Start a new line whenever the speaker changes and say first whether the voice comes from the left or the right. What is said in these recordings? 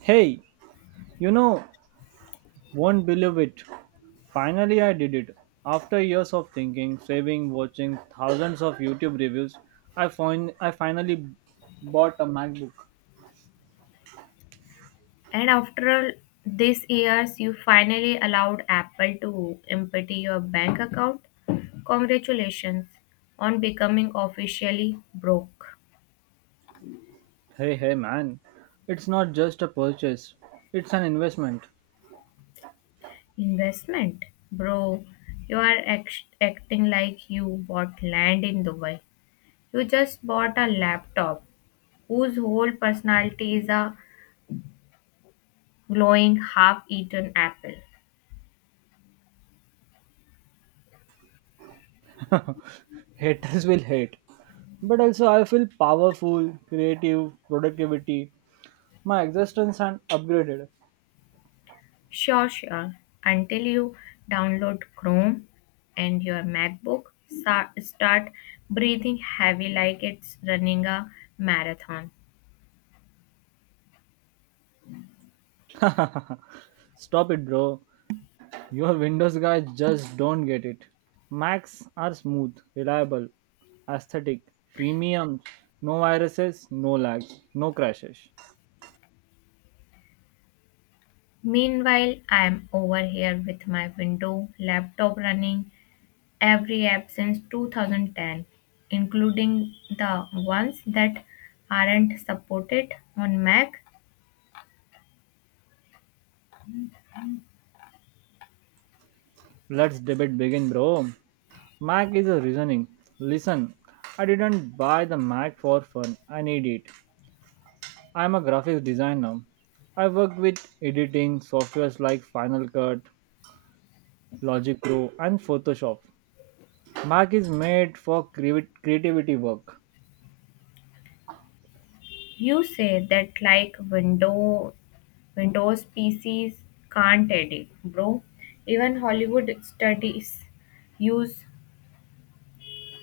right: Hey, you know, won't believe it. Finally, I did it. After years of thinking, saving, watching thousands of YouTube reviews, I finally bought a MacBook.
left: And after all these years, you finally allowed Apple to empty your bank account. Congratulations on becoming officially broke.
right: Hey, hey, man, it's not just a purchase; it's an investment.
left: Investment? Bro, you are acting like you bought land in Dubai. You just bought a laptop whose whole personality is a glowing half eaten apple.
right: Haters will hate, but also I feel powerful, creative, productivity. My existence and upgraded.
left: Sure, sure. Until you download Chrome and your MacBook start breathing heavy like it's running a marathon.
right: Stop it, bro. Your Windows guys just don't get it. Macs are smooth, reliable, aesthetic, premium, no viruses, no lags, no crashes.
left: Meanwhile, I am over here with my window laptop running every app since 2010, including the ones that aren't supported on Mac.
right: Let's debate begin, bro. Mac is a reasoning. Listen, I didn't buy the Mac for fun. I need it. I'm a graphics designer. I work with editing softwares like Final Cut, Logic Pro, and Photoshop. Mac is made for creativity work.
left: You say that like Windows PCs can't edit, bro. Even Hollywood studies use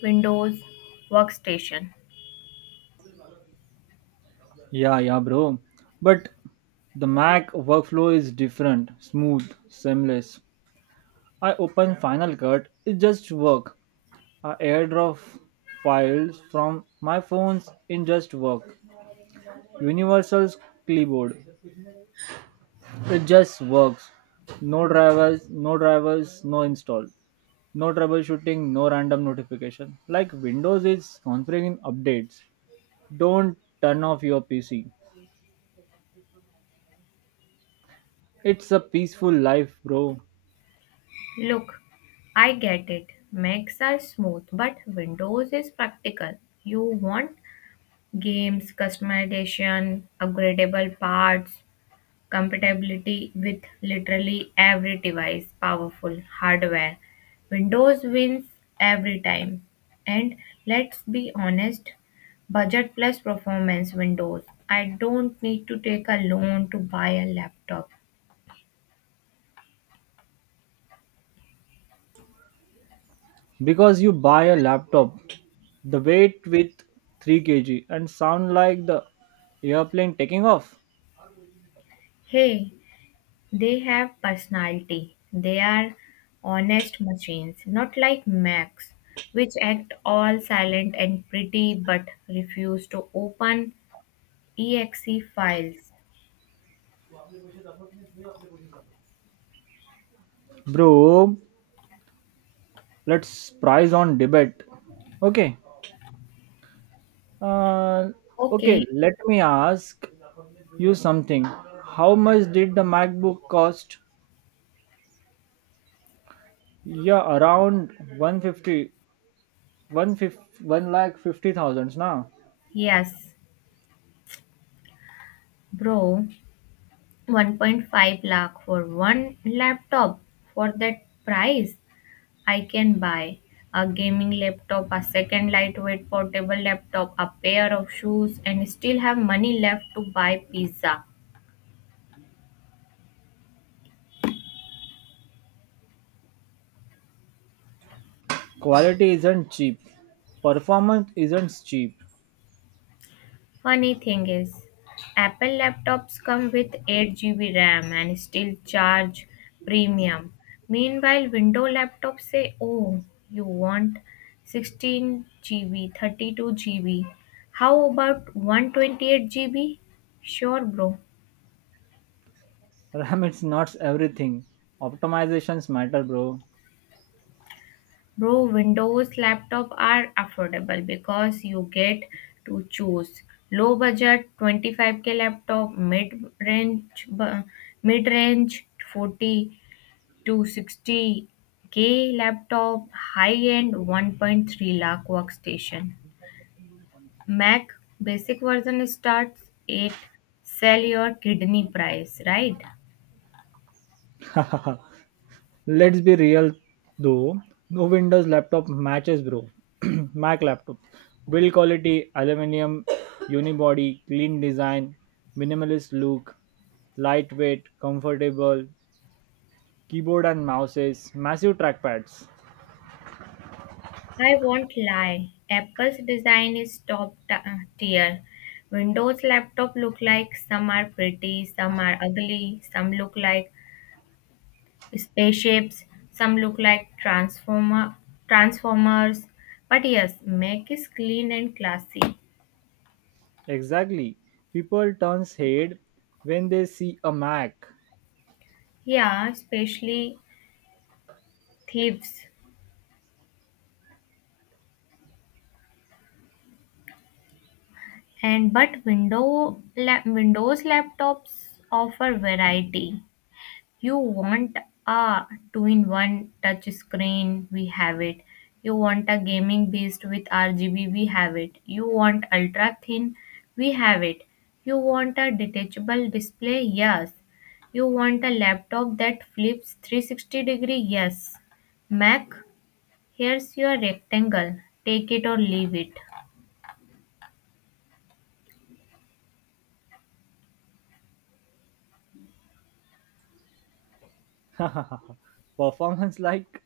left: Windows workstation.
right: Yeah, yeah, bro. But the Mac workflow is different, smooth, seamless. I open Final Cut, it just work. I airdrop files from my phones, it just work. Universal's clipboard, it just works. No drivers, no install. No troubleshooting, no random notification. Like Windows is configuring updates. Don't turn off your PC. It's a peaceful life, bro.
left: Look, I get it. Macs are smooth, but Windows is practical. You want games, customization, upgradable parts, compatibility with literally every device, powerful hardware. Windows wins every time. And let's be honest, budget plus performance Windows. I don't need to take a loan to buy a laptop.
right: Because you buy a laptop the weight with 3 kg and sound like the airplane taking off.
left: Hey, they have personality. They are honest machines, not like Macs, which act all silent and pretty but refuse to open exe files.
right: Bro, let's prize on debate. Okay. Uh,
left: Okay,
right: okay, let me ask you something. How much did the MacBook cost? Yeah, around one fifty, one fifty, 1,50,000 now.
left: yes, bro, 1.5 lakh for one laptop. For that price, I can buy a gaming laptop, a second lightweight portable laptop, a pair of shoes, and still have money left to buy pizza.
right: Quality isn't cheap. Performance isn't cheap.
left: Funny thing is, Apple laptops come with 8GB RAM and still charge premium. Meanwhile, Windows laptops say, "Oh, you want 16GB, 32GB. How about 128GB?" Sure, bro.
right: RAM it's not everything. Optimizations matter, bro.
left: Bro, Windows laptop are affordable because you get to choose low budget 25k laptop, range mid range 40 260K laptop, high-end 1.3 lakh workstation. Mac basic version starts at sell your kidney price, right?
right: Let's be real though, no Windows laptop matches, bro. Mac laptop. Build quality, aluminum, unibody, clean design, minimalist look, lightweight, comfortable, keyboard and mouses, massive trackpads.
left: I won't lie. Apple's design is top tier. Windows laptop look like some are pretty, some are ugly, some look like spaceships, some look like transformers. But yes, Mac is clean and classy.
right: Exactly. People turns head when they see a Mac.
left: Yeah, especially thieves. And but Windows laptops offer variety. You want a two-in-one touch screen, we have it. You want a gaming beast with RGB, we have it. You want ultra thin, we have it. You want a detachable display, yes. You want a laptop that flips 360 degree, yes. Mac, here's your rectangle. Take it or leave it.
right: Performance like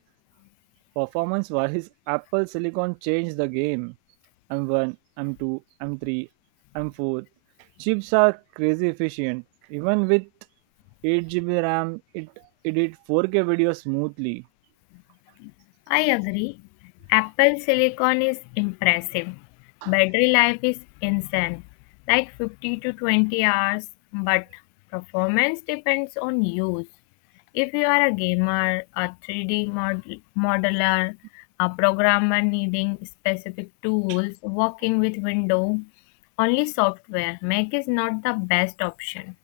right: Performance wise, Apple Silicon changed the game. M1, M2, M3, M4. Chips are crazy efficient. Even with 8 GB RAM, it did 4K video smoothly.
left: I agree. Apple silicon is impressive. Battery life is insane, like 50 to 20 hours, but performance depends on use. If you are a gamer, a 3D modeler, a programmer needing specific tools, working with Windows, only software, Mac is not the best option.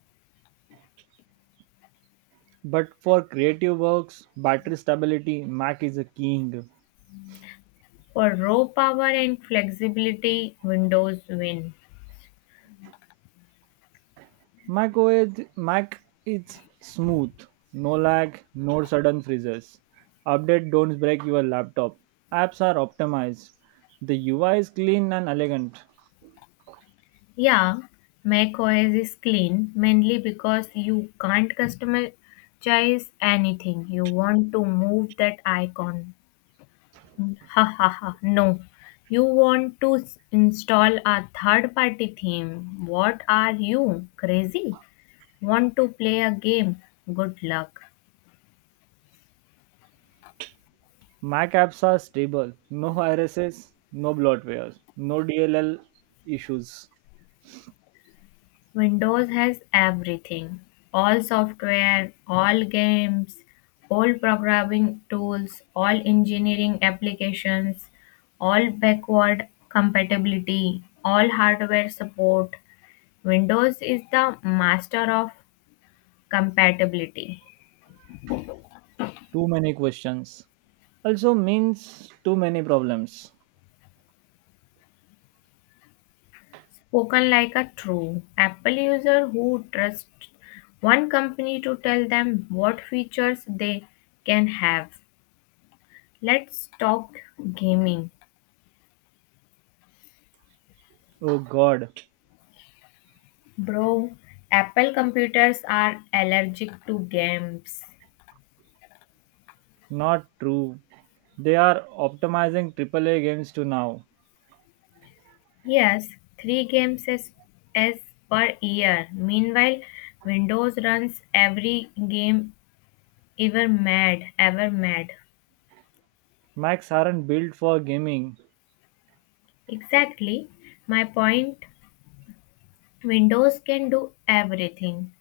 right: But for creative works, battery stability, Mac is a king.
left: For raw power and flexibility, Windows win.
right: Mac OS, Mac is smooth, no lag, no sudden freezes. Update don't break your laptop. Apps are optimized. The UI is clean and elegant.
left: Yeah, Mac OS is clean mainly because you can't customize anything. You want to move that icon. Ha ha ha. No. You want to install a third party theme. What are you? Crazy? Want to play a game? Good luck.
right: Mac apps are stable. No viruses, no bloatware, no DLL issues.
left: Windows has everything: all software, all games, all programming tools, all engineering applications, all backward compatibility, all hardware support. Windows is the master of compatibility.
right: Too many questions. Also means too many problems.
left: Spoken like a true Apple user who trusts one company to tell them what features they can have. Let's talk gaming.
right: Oh god,
left: Bro, Apple computers are allergic to games.
right: not true. They are optimizing AAA games to now.
left: Yes, three games is per year. Meanwhile, Windows runs every game ever mad.
right: Macs aren't built for gaming.
left: Exactly. My point Windows can do everything.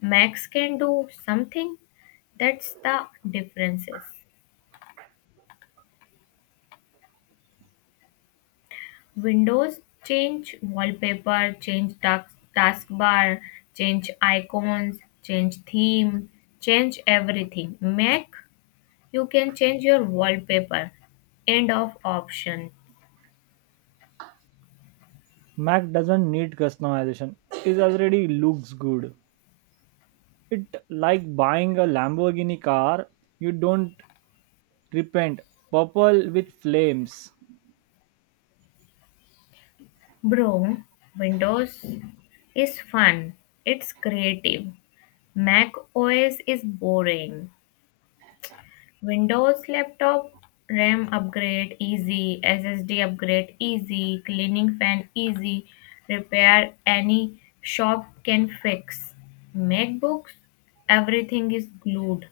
left: Macs can do something. That's the differences. Windows change wallpaper, change task, taskbar, change icons, change theme, change everything. Mac, you can change your wallpaper. End of option.
right: Mac doesn't need customization. It already looks good. It like buying a Lamborghini car. You don't repent. Purple with flames.
left: Bro, Windows is fun. It's creative. Mac OS is boring. Windows laptop RAM upgrade easy, SSD upgrade easy, cleaning fan easy, repair any shop can fix. MacBooks everything is glued,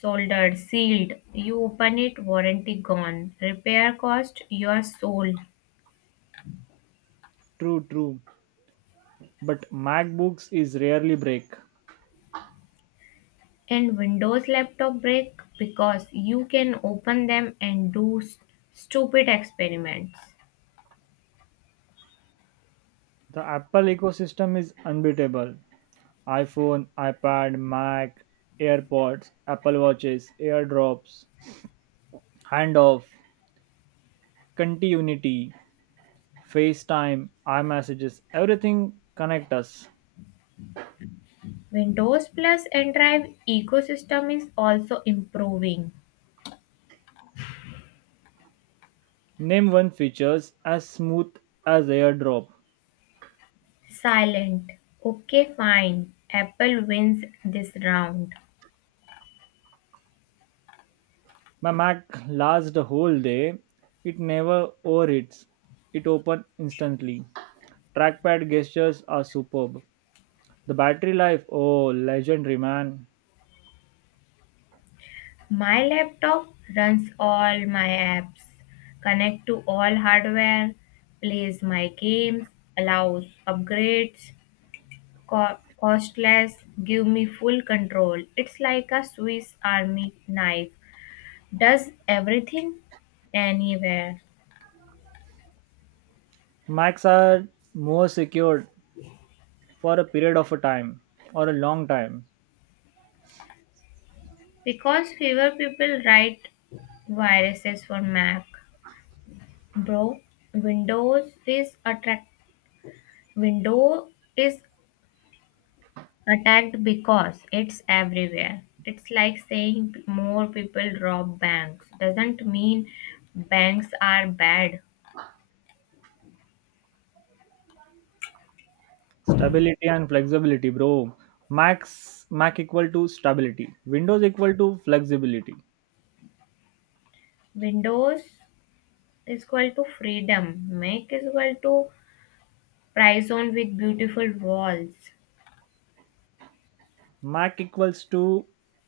left: soldered, sealed. You open it, warranty gone. Repair cost your soul.
right: True, true. But MacBooks is rarely break.
left: And Windows laptop break because you can open them and do stupid experiments.
right: The Apple ecosystem is unbeatable. iPhone, iPad, Mac, AirPods, Apple Watches, AirDrops, Handoff, Conti Unity, FaceTime, iMessages, everything connect us.
left: Windows Plus and Drive ecosystem is also improving.
right: Name one features as smooth as AirDrop.
left: Silent. Okay, fine. Apple wins this round.
right: My Mac lasts the whole day. It never overheats. It opens instantly. Trackpad gestures are superb. The battery life, oh, legendary man.
left: My laptop runs all my apps, connect to all hardware, plays my games, allows upgrades, costless, give me full control. It's like a Swiss Army knife. Does everything anywhere.
right: Macs are more secured for a period of a time or a long time.
left: Because fewer people write viruses for Mac, bro. Windows is attract Window is attacked because it's everywhere. It's like saying more people rob banks. Doesn't mean banks are bad.
right: Stability and flexibility, bro. Mac equal to stability. Windows equal to flexibility.
left: Windows is equal to freedom. Mac is equal to prison with beautiful walls.
right: Mac equals to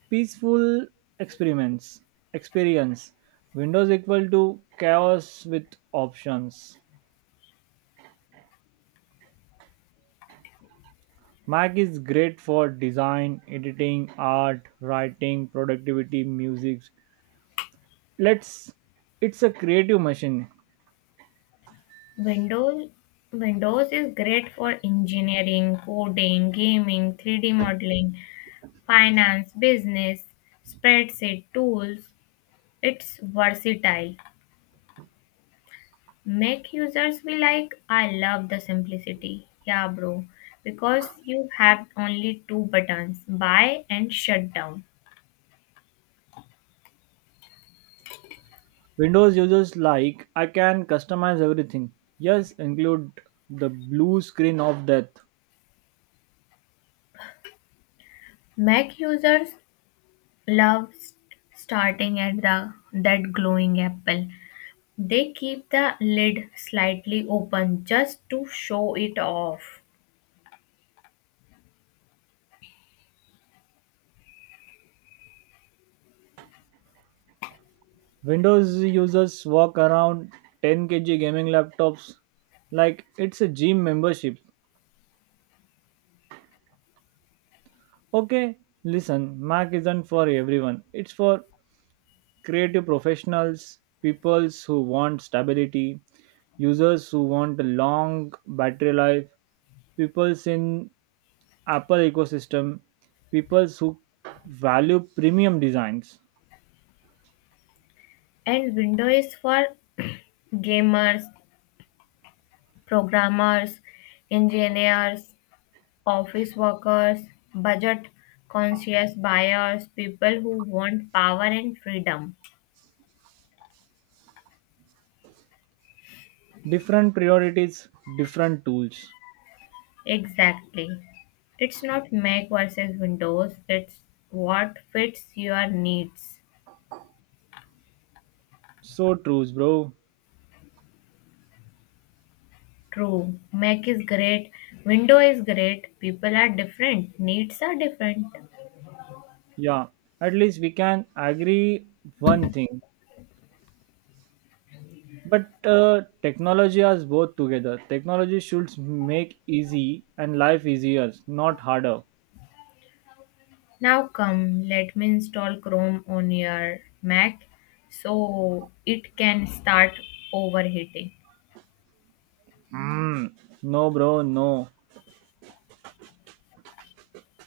right: peaceful experiments experience. Windows equal to chaos with options. Mac is great for design, editing, art, writing, productivity, music, let's it's a creative machine.
left: Windows Windows is great for engineering, coding, gaming, 3D modeling, finance, business, spreadsheet tools. It's versatile. Make users be like, I love the simplicity. Yeah, bro. Because you have only two buttons, buy and shut down.
right: Windows users like, I can customize everything. Yes, include the blue screen of death.
left: Mac users love starting at the that glowing apple. They keep the lid slightly open just to show it off.
right: Windows users walk around 10 kg gaming laptops like it's a gym membership. Okay, listen, Mac isn't for everyone. It's for creative professionals, peoples who want stability, users who want a long battery life, peoples in Apple ecosystem, peoples who value premium designs.
left: And window is for gamers, programmers, engineers, office workers, budget conscious buyers, people who want power and freedom.
right: Different priorities, different tools.
left: Exactly. It's not Mac versus Windows, it's what fits your needs.
right: So trues, bro.
left: True. Mac is great. Window is great. People are different. Needs are different.
right: Yeah, at least we can agree one thing. But technology has both together. Technology should make easy and life easier, not harder.
left: Now come, let me install Chrome on your Mac so it can start overheating.
right: Mm, no, bro, no.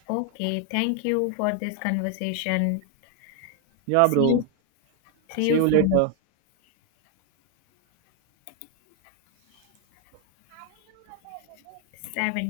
left: Okay, thank you for this conversation.
right: Yeah,
left: See you
right: bro.
left: See
right: See
left: you
right: you
left: soon.
right: later.
left: 7